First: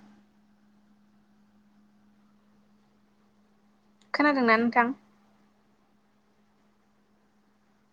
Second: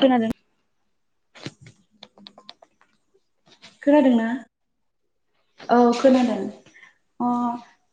खोनादों खोनादोंना नोंथां? औ खोनादों अ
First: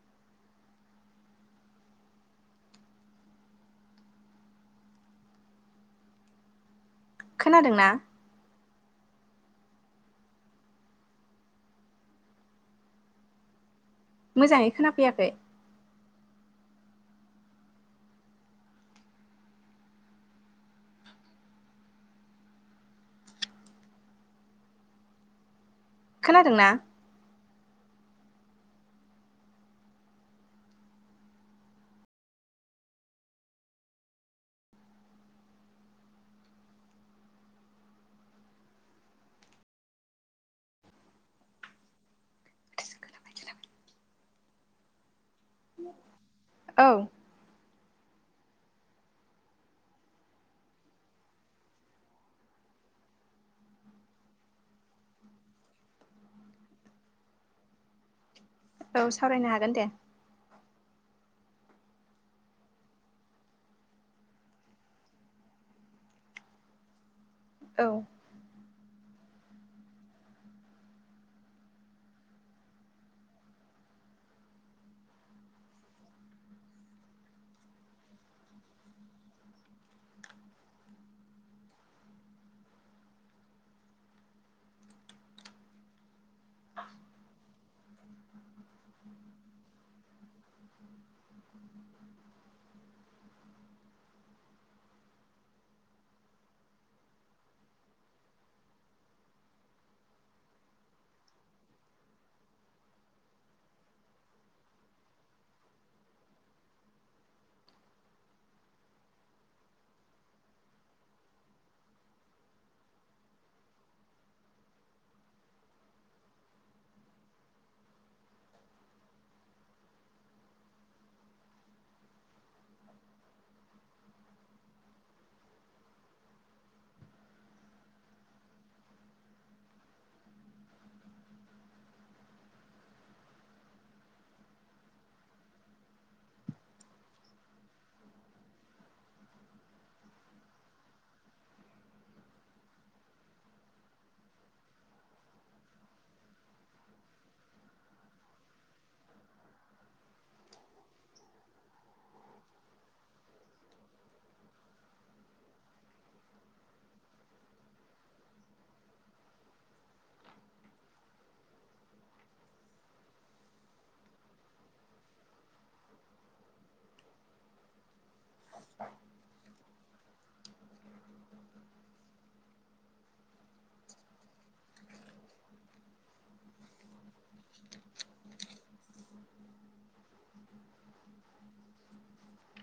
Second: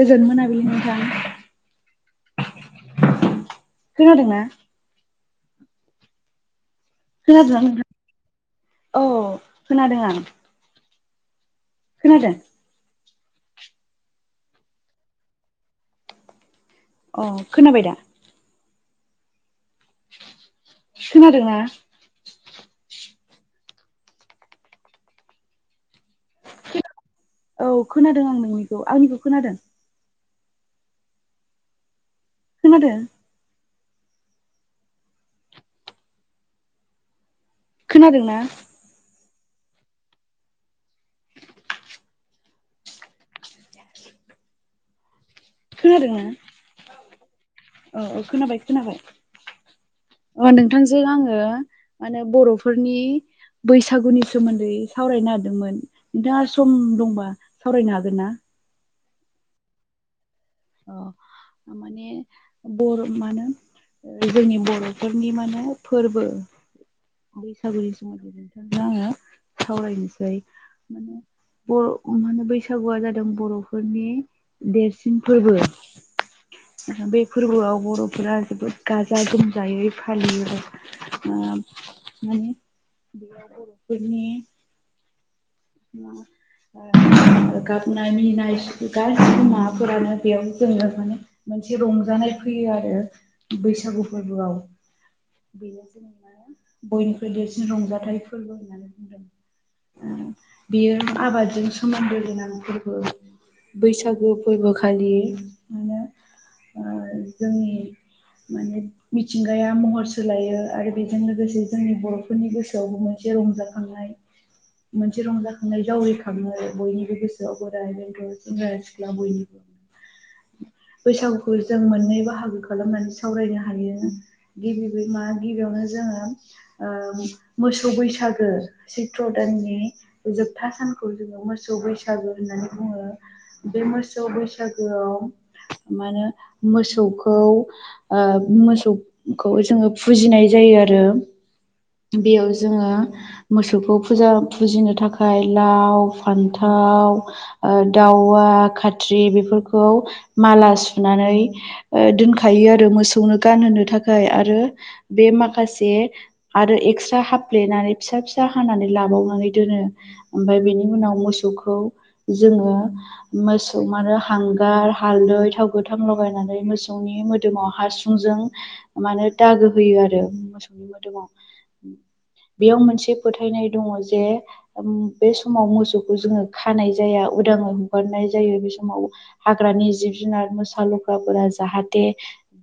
गोजोन मोनाबिलि नोंथां। खोनादोंना? खोनादोंना? औ खोनादों आं। खोनादों मोजाङै खोनाफैयाखै। अ खोनाबाय दा? खोनादोंना? खोनादोंना? औ खोनादों आं नोंनिखौ आंनिखौ खोनादों। खोनादों खोनादोंना? खोनादोंना? औ औ औ खोनाबाय खोनाबाय। अ नोंथांजों आङो माने बर'फोरनि बैसागुनि सोमोन्दै सावरायनो नागिरदोंमोन नोंथाङा सम दंबा सावरायनो हागोन ना? औ सावरायनो हागोन दे। अ माने बर मानो जोंनि बर'फोरनि माने फोरबो औ बैसागुनि सोमोन्दै बेनो आङो सावरायनोसै माने बर' मा होनो बैसागुआ जादों बर'फोरनि देरसिन फोरबो। बे फोरबोआव बर'फोरा जोबोद गाजा गोमजायै फालियो ओ माने बे बर'फोरनि [unintelligible] गाबनाय मिनिनाय गासिबो माबाफोरानो बेयाव जोङो माने मोनसे रंजानाय फैयो आरो बैसागु फोरबोआव। बेयो जेनेबा बयनिख्रुइ देरसिन रंजाथाइ फोरबो होननानै बुंदों। बेयो आबादजों सोमोन्दो गोनां फोरबो। बैसागो फोरबोखालि मेने जोंनि माने मिथिंगाया महर सोलायो आरो बेजों लोगोसे जोंनि बर'फोरनि गोसोआवबो मोनसे एसे रंजाखांनाय मोनसे रंजाखांनाय जावरिखाङो आरो बयनिबो गोसोआव अराय बेग' सेंग्रा सिख्ला बयनिबो [inaudible] बैसागुखौ जों मोननै बाहागो खालामनानै सावरायनो हायो गिबि मा गिबियावनो जों जोङो मोसौ बैसागो सैत्र दाननि जोबथा सानखौ जोङो मोसौ बैसागो होननानै बुङो बे मोसौ बैसागो मा होनो मोसौखौ मोसौखौ जोङो फुजिनाय जायो आरो बेयाव जोङो मोसौखौ फुजा फुजिनो थाखाय लाव फान्थाव ओ दावा खाथ्रि बेफोर फोरखौ माला सुनानै दोनखायो आरो मोसौनो गानहोनो थाखाय आरो बे माखासे आरो एक्सट्रा हाफ्लेनानै फिसा फिसा हानानै लाबावनो दोनो ओमफाय बेनि उनाव मोसौखौ जोङो माने हांगार हाल्दै थाव गोथां लगायनानै मोसौनि मोदोमाव हासुंजों माने दागो होयो आरो मोसौनि मोदोमाव बेयाव मोनसे फोथायनाय दङ जे बे समाव मोसौखौ जोङो खानाय जाया उदाङै हगारनाय जायो बे समाव हाग्रानि जिब जुनार मोसा लख्राफोरा जाहाथे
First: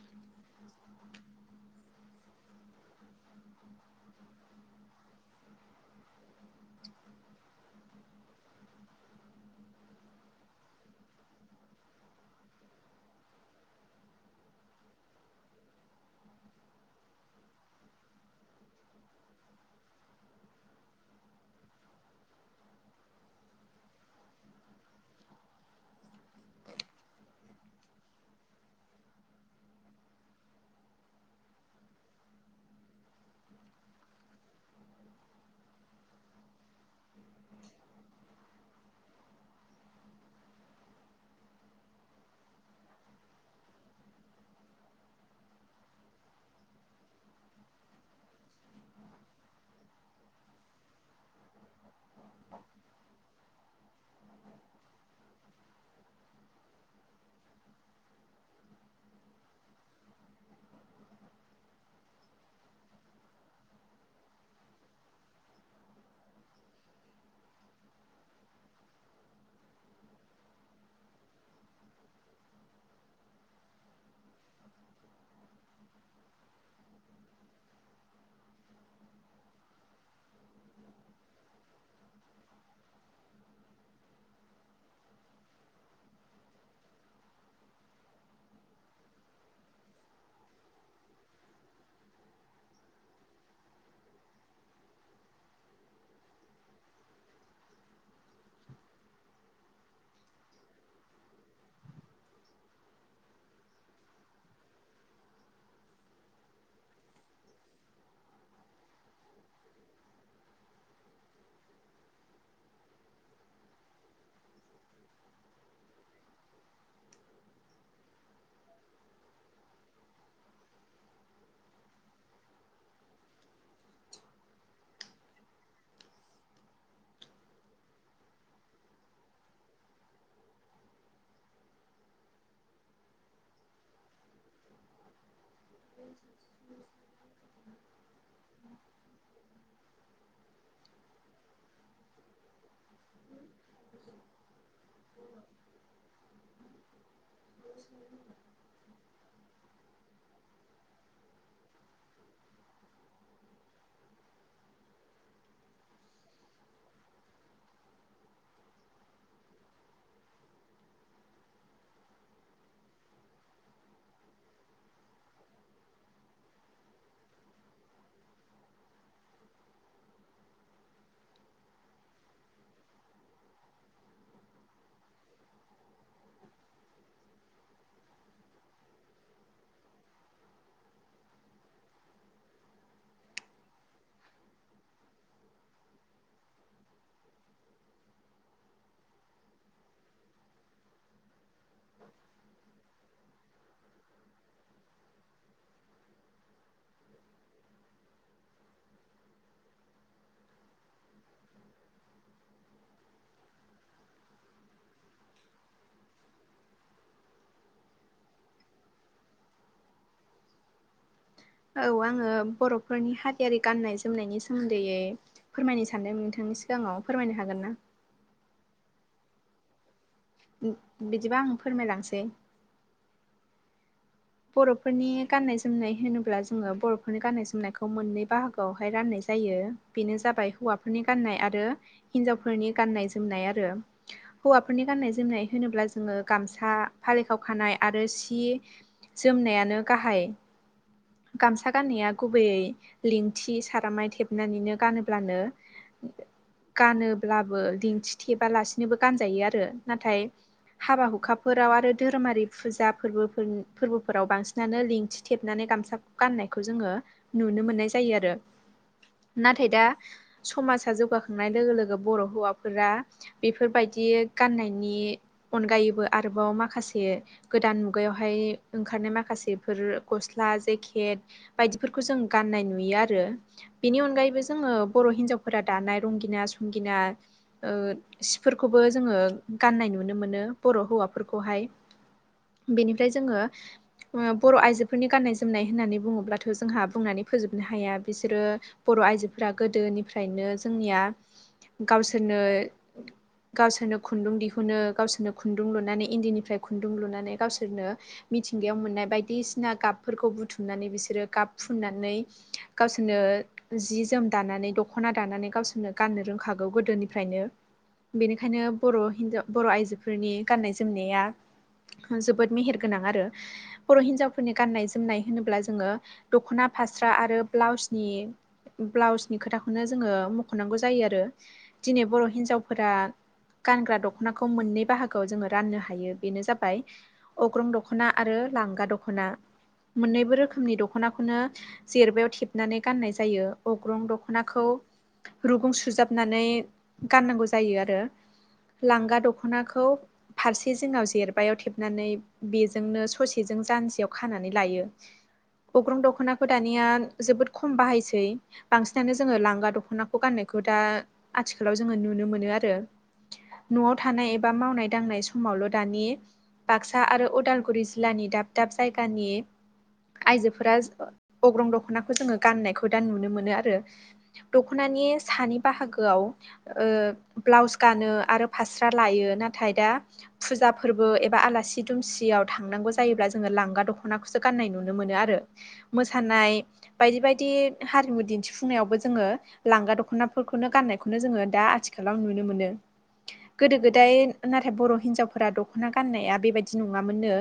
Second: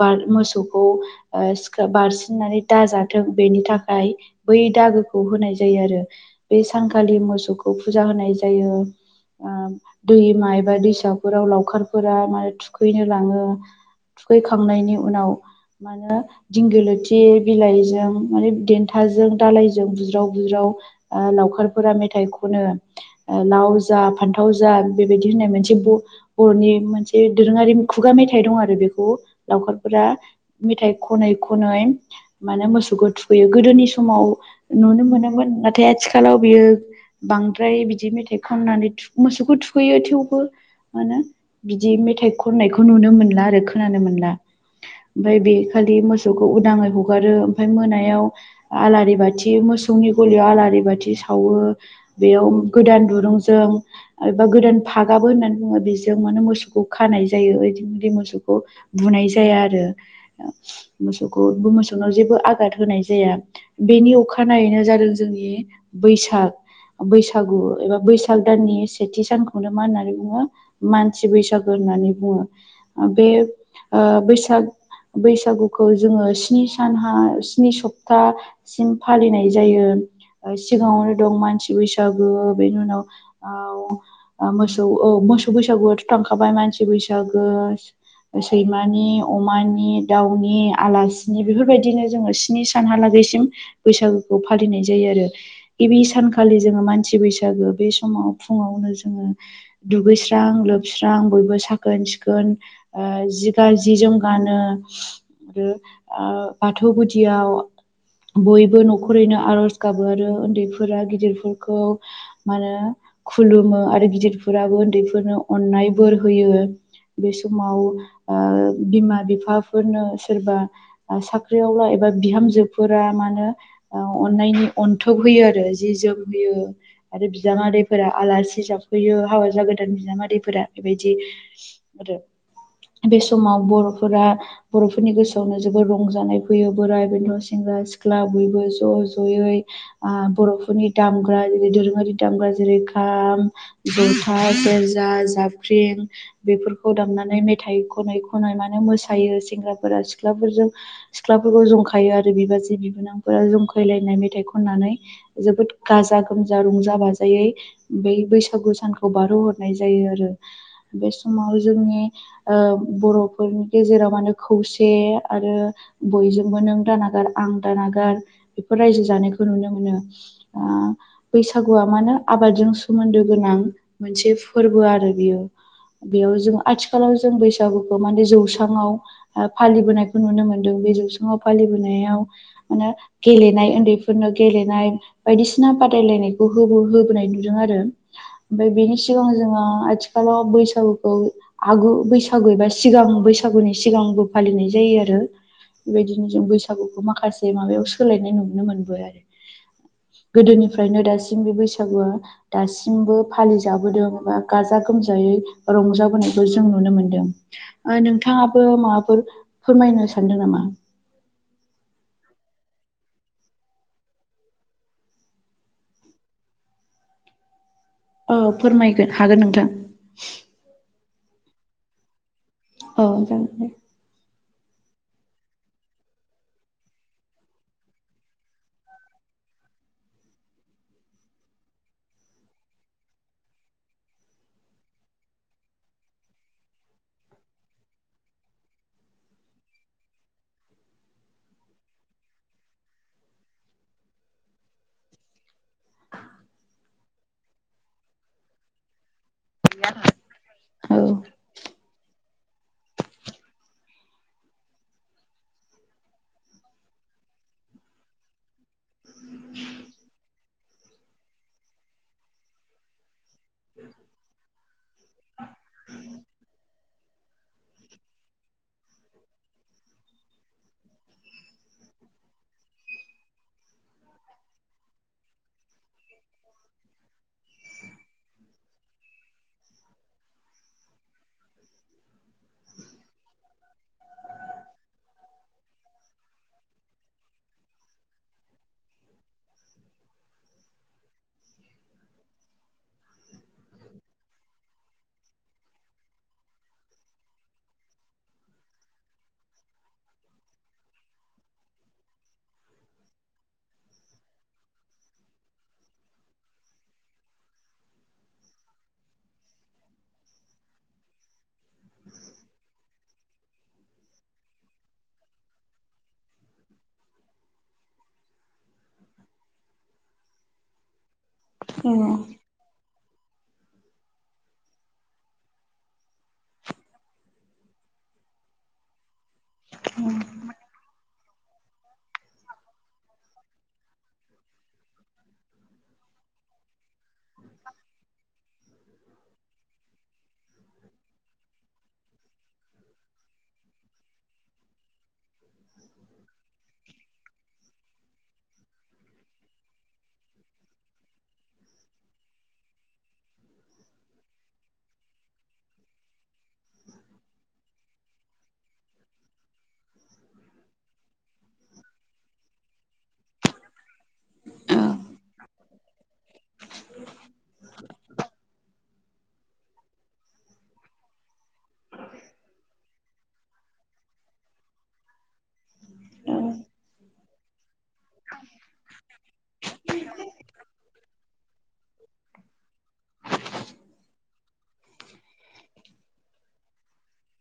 बार मोसौखौ सिखा बारसिननानै दाजाथों बेनि थाखाय बै दागोखौ होनाय जायो आरो बे सानखालि मोसौखौ फुजा होनाय जायो आं दैमा एबा दैसाफोराव लावखारफोरा माने थुखैनो लाङो थुखैखांनायनि उनाव मा होनो दिंगलोथि बिलाइजों माने देन्थाजों दालायजों बुज्राव बुज्राव लावखारफोरा मेथाइ खनो लाव जा फान्थाव जा बेबायदि होननाय मोनसे बरनि मोनसे दोरोङारि खुगा मेथाइ दं आरो बेखौ लावखारफोरा मेथाइ खनै खनै माने मोसौखौ थुखैयो गोदोनि समाव नुनो मोनोमोन नाथाय आथिखालाव बियो बांद्राय बिदि मेथाइ खननानै मोसौखौ थुखैयो थेवबो मा होनो बिदि मेथाइ खननायखौ नुनो मोनला आरो खोनानो मोनला ओमफ्राय बे खालि मोसौखौ उदाङै हगारो ओमफ्राय मोनायाव आलारि बाथि मोसौनि गलियाव आलारि बाथि सावो बेयाव गोदान दुरुंजों एबा गोदान फागाबो होननानै बुङो बि जों मे मोसौखौ खानाय जायो इदिनखालि मोसौखौ बुनाय जाया आरो मोसौखौ मोसौनाव जेबो आगाद होनाय जाया बेनि अखानायैनो जादों जोंनि बैसाग बैसागु एबा बैसाग दाननि सेथि सानखौनो मा होननानै बुङो मानसि बैसागु होननानै बुङो बे ओ बैसाग बैसागुखौ जोङो स्नि सानहा स्नि सप्तासिम फालिनाय जायो ओ सिगाङावनो दं मानसि बैसागु बेनि उनाव मोसौ मोसौ बैसागुआथ थांखाबाय मानसि बैसागो सैमानि अमानि दाउनि आलासिनि बेफोरबायदिनो जोङो स्नि सानहाालागै बेसिम बैसागुखौ फालिनाय जायो आरो गिबि सानखालि जोङो मानसि बैसागो बे समाव फुङावनो जोङो दुगैस्रां लोबस्रां बयबो साखोन सिखोन जि जोम गानो आरो ओ बाथौ गुदियाव बयबो नखरैनो आरज गाबो आरो उन्दैफोरा गिदिरफोरखौ माहोनो खुलुमो आरो गिदिरफोराबो उन्दैफोरनो अनाय बोर होयो बे समाव ओ बिमा बिफाफोरनो सोरबा साख्रियाव ला एबा बा बिहामजोफोरा मानो अननायनि अनथब होयो जि जोम होयो आरो बिजामादैफोरा आलासि जाफैयो हाबा जा गोदान बिजामादैफोरा बेबायदि आरो बे समाव बरफोरा बरफोरनि गोसोआव नो जोबोर रंजानाय फैयो बोराय बेन्थ सेंग्रा सिख्ला बयबो ज जयै नि दामग्रा जेरै दोरोङारि दामग्रा जेरै खाम जथा सेरजा जाबख्रिं बेफोरखौ दामनानै मेथाइ खनै खनै मानो मोसायो सेंग्राफोरा सिख्ला फोरजों सिख्लाफोरखौ जंखायो आरो बिबाजै बिबोनांफोरा जंखायलायनाय मेथाइ खननानै जोबोद गाजा गोमजा रंजा बाजायै बै बैसागु सानखौ बारहो हरनाय जायो आरो बे समाव जोंनि ओ बरफोरनि गेजेराव माने खौसे आरो बयजोंबो नों दानागार आं दानागार बेफोर रायजो जानायखौ नुनो मोनो अ बैसागुआ मा होनो आबादजों सोमोन्दो गोनां मोनसे फोरबो आरो बियो बेयाव जों आथिखालाव जों बैसागुखौ माने जौस्राङाव फालिबोनायखौ नुनो मोन्दों बे जौसांआव फालिबोनायाव माने गेलेनाय उन्दैफोरनो गेलेनाय बायदिसिना बादायलायनायखौबो होबोनाय नुदों आरो ओमफ्राय बेनि सिगां जोङो आथिखाल बैसागुखौ आ बैसागु एबा सिगां बैसागुनि सिगांबो फालिनाय जायो आरो बेबायदिनो जों बैसागुखौ माखासे माबायाव सोलायनाय नुनो मोनबो आरो गोदोनिफ्रायनो दासिम बे बैसागुआ दासिमबो फालिजाबोदों एबा गाजा गोमजा रंजाबोनायखौ जों नुनो मोनदों नोंथाङाबो माबाफोर फोरमायनो सानदों नामा औ आङो बर'फोरनि हारियारि गाननाय जोमनायनि सोमोन्दैयै फोरमायनो सानदों नोंथां नि सिगाङाव फोरमायनो हागोन ना औ फोरमायगोन हागोन नोंथां बिदिबा आं फोरमायलांसै औ जागोन दे बर'फोरनि गाननाय जोमनाय होनोब्ला जोङो बर'फोरनि गाननाय जोमनायखौ मोननै बाहागोआवहाय राननाय जायो बेनो जाबाय हौवाफोरनि गान्नाय आरो हिनजावफोरनि गान्नाय जोमनाय आरो हौवाफोरनि गाननाय जोमनाय होनोब्ला जोङो गामसा फालिखाव खानाय आरो सि जोमनायानो गाहाय गामसा गाननाया गुबैयै लिंथि सारामाय थेबनानैनो गानोब्लानो [inaudible] गानोब्लाबो दिन्थि थेबालासिनोबो गानजायो आरो नाथाय औ हाबा हुखाफोराव आरो धोरोमारि फुजा फोरबोफोर फोरबोफोराव बांसिनानो लिंथि थेबनानै गामसा गाननायखौ जोङो नुनो मोननाय जायो आरो नाथाय दा समाजा जौगाखांनाय लोगो लोगो बर' हौवाफोरा बेफोरबायदि बिदि गाननायनि अनगायैबो आरोबाव माखासे गोदान मुगायावहाय ओंखारनाय माखासेफोर गस्ला जेकेट बायदिफोरखौ जों गाननाय नुयो आरो बेनि अनगायैबो जोङो बर' हिन्जावफोरा दानाय रंगिना संगिना फोरखौबो जोङो गाननाय नुनो मोनो बर' हौवाफोरखौहाय बेनिफ्राय जोङो [inaudible] बर' आइजोफोरनि गान्नाय जोमनाय होननानै बुङोब्लाथ' जोंहा बुंनानै फोजोबनो हाया बिसोरो बर' आइजोफोरा गोदोनिफ्रायनो जोंनिया गावसोरनो गावसोरनो खुन्दुं दिहुनो गावसोरनो खुन्दुं लुनानै इन्दिनिफ्राय खुन्दुं लुनानै गावसोरनो मिथिंगायाव मोननाय बायदिसिना गाबफोरखौ बुथुमनानै बिसोरो गाब फुननानै गावसोरनो जि जोम दानानै दखना दानानै गावसोरनो गाननो रोंखागौ गोदोनिफ्रायनो बेनिखायनो बर' हिनजाव बर' आइजोफोरनि गाननाय जोमनाया जोबोद मेहेर गोन गोनां बर' हिनजावफोरनि गाननाय जोमनाय होनोब्ला जोङो दख'ना फास्रा आरो ब्लाउस सिनि ब्लाउसनि खोथाखौनो जोङो मख'नांगौ जायो आरो दिनै औ बर' हिन्जावफोरा गानग्रा दख'नाखौ मोननै बाहागोआव जोङो राननो हायो बेनो जाबाय अग्रं दख'ना आरो लांगा दख'ना मोननैबो रोखोमनि दखना दख'नाखौनो जेरबायायाव थेबनानै गाननाय जायो अग्रं दख'नाखौ। रुगुं सुजाबनानै गाननांगौ जायो आरो। लांगा दख'नाखौ फारसे जोंनाव जेरबायायाव थेबनानै। बेजोंनो ससेजों जानजियाव खानानै लायो। गग्रं दख'नाखौ दानिया जोबोद खम बाहायसै बांसिनानो जोङो लांगा दख'नाखौ गाननो। बेखौ दा आथिखालाव जोङो नुनो मोनो आरो। न'आव थानाय एबा मावनाय दांनाय समावल' दानि बाक्सा। बाक्सा आरो अदालगुरि जिल्लानि दाब दाब जायगानि आइजोफोरा अग्रं दख'नाखौ जोङो गान्नायखौ दा नुनो मोनो आरो। दख'नानि सानि बाहागोआव ब्लाउस गानो आरो फास्रा लायो नाथाय दा फुजा फुजा फोरबो एबा आलासि दुमसियाव थांनांगौ जायोब्ला जोङो लांगा दख'नाखौसो गान्नाय नुनो मोनो आरो मोसानाय। बायदि बायदि हारिमु दिन्थिफुंनायावबो जोङो लांगा दख'नाफोरखौनो गाननायखौनो जोङो दा आथिखालाव नुनो मोनो। गोदो गोदाय नाथाय बर' हिनजावफोरा दख'ना गाननाया बेबायदि। नङामोननो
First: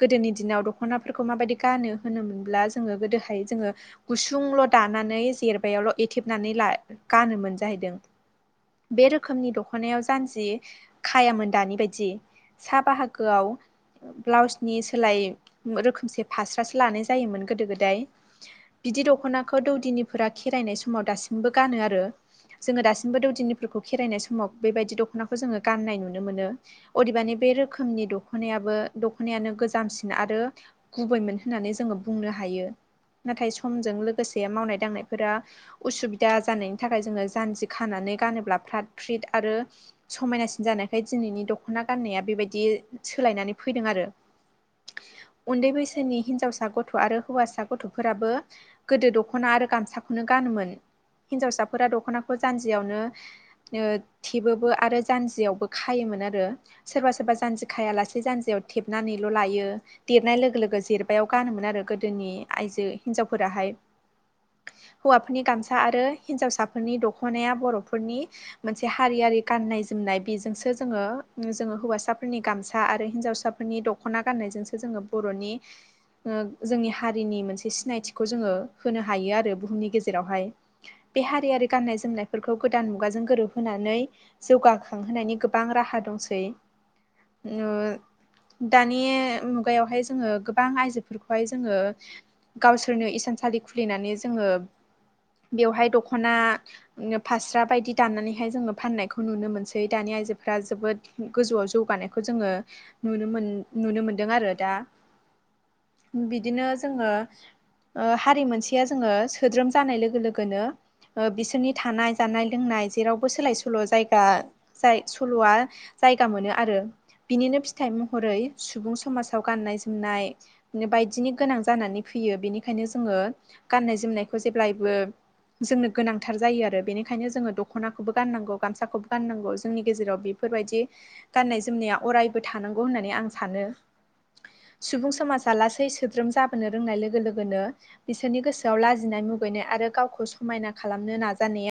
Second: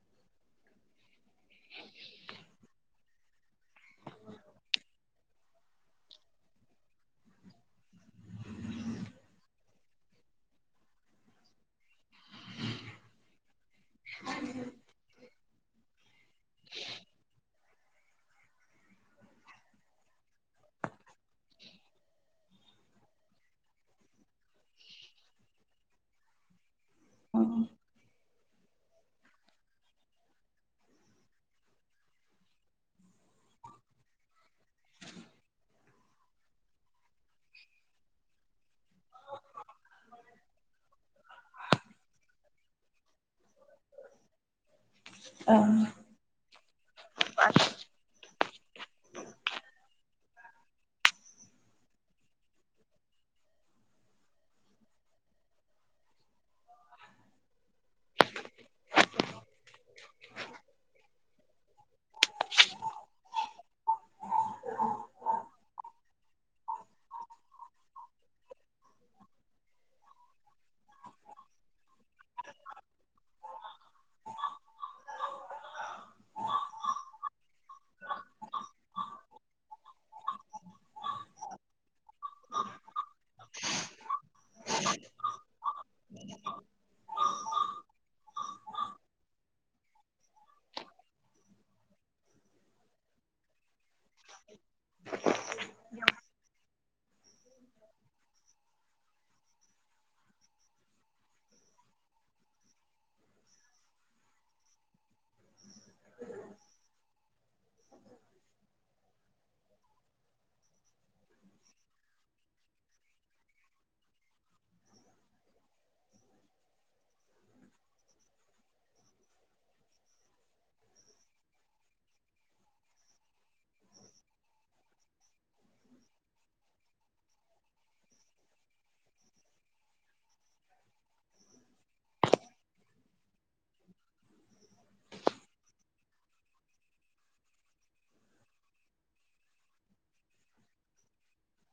गोदोनि दिनाव दखनाफोरखौ माबायदि गानो होनोमोनब्ला जोङो गोदोहाय जोङो। गुसुंल' दानानै जेरबायायावल' एथेबनानै ला गानोम मोनजाहैदों। बे रोखोमनि दख'नायाव जानजि खायामोन दानि बायदि। साहा बाहागोआव ब्लाउसनि सोलाय। रोखोमसे फास्रासो लानाय जायोमोन गोदो गोदाय बिदि दख'नाखौ दौदिनिफोरा खेरायनाय समाव दासिमबो गानो आरो। जोङो दासिमबो दौदिनिफोरखौ खेरायनाय समाव बेबायदि दख'नाखौ जोङो गान्नाय नुनो मोनो। अदेबानि बे रोखोमनि दख'नाया बो दख'नायानो गोजामसिन आरो गुबैमोन होननानै जोङो बुंनो हायो। नाथाय समजों लोगोसे मावनाय दांनायफोरा उसुबिदा जानायनि थाखाय जोङो जानजि खाना नै गानोब्ला फ फ आरो समायनासिन जानायाय दिननि दखना गाननाया बेबायदि सो फैदों आरो औ उन्दै औ। बैसोनि हिनजावसा गथ' आरो हौवासा गथ'फोराबो। गोदो दख'ना आरो गामसाखौनो गानोमोन। हिन्जावसाफोरा दख'नाखौ जान्जियावनो थेबोबो आरो जान्जियावबो खायो मोन आरो सोरबा सोरबा जान्जि खाया सासे जान्जि याव थेबनानैल' लायो देरनाय लोगो लोगो जेरबायायाव गानोमोन आरो गोदोनि आइजो हिनजावफोराहाय। [inaudible] हौवाफोरनि गामसा आरो हिनजावसाफोरनि दख'नाया बर'फोरनि मोनसे हारियारि गाननाय जोम नाय बेजोंसो जोङो जोङो हौसाफोरनि गामसा आरो हिजावसा साफोरनि दख'ना गाननायजोंसो जोङो बर'नि। जोंनि हारिनि मोनसे सिनायथिखौ जोङो होनो हायो आरो बुहुमनि गेजेरावहाय। बे हारियारि गाननाय जोमनायफोरखौ गोदान मुगाजों गोरोबहोनानै जौगाखांहोननि गोबां राहा दंसै ओ। दानि मुगायावहाय जोङो गोबां आइजोफोरखौहाय जोङो गावसोरनो हिसान सालि खुलिनानै जोङो बेवहाय दख'ना फास्रा बायदि दाननानैहाय जोङो फाननायखौ नुनो मोनसै दानि आइजोफ्रा जोबोद गोजौआव जौगा नायखौ जोङो। नुनो मोन नुनो मोनदों आरो दा बिदिनो जोङो। हारि मोनसेया जोङो सोद्रोम जानाय लोगो लोगोनो बिसोरनि थानाय जानाय लोंनाय जेरावबो सोलाय सोल' जायगा जाय सल'आ जायगा मोनो आरो बिनिनो फि थाइ महरै सुबुं समाजाव गान्नाय जोमनाय बायदिनि गोनां जानानै फैयो बेनिखाय नो जोङो गाननाय जोमनायखौ जेब्लायबो। जोंनो गोनांथार जायो आरो बेनिखायनो जोङो दख'नाखौबो गाननांगौ गामसाखौबो गाननांगौ जोंनि गेजेराव बे बेफोरबायदि गान्नाय जोमनाया अरायबो थानांगौ होननानै आं सानो सुबुं समाजा लासै सोद्रोम जाबोनो रोंनाय लोगो लोगोनो बिसोरनि गोसोआव लाजिनाय मु मुगैनाय आरो गावखौ समायना खालामनो नाजानाया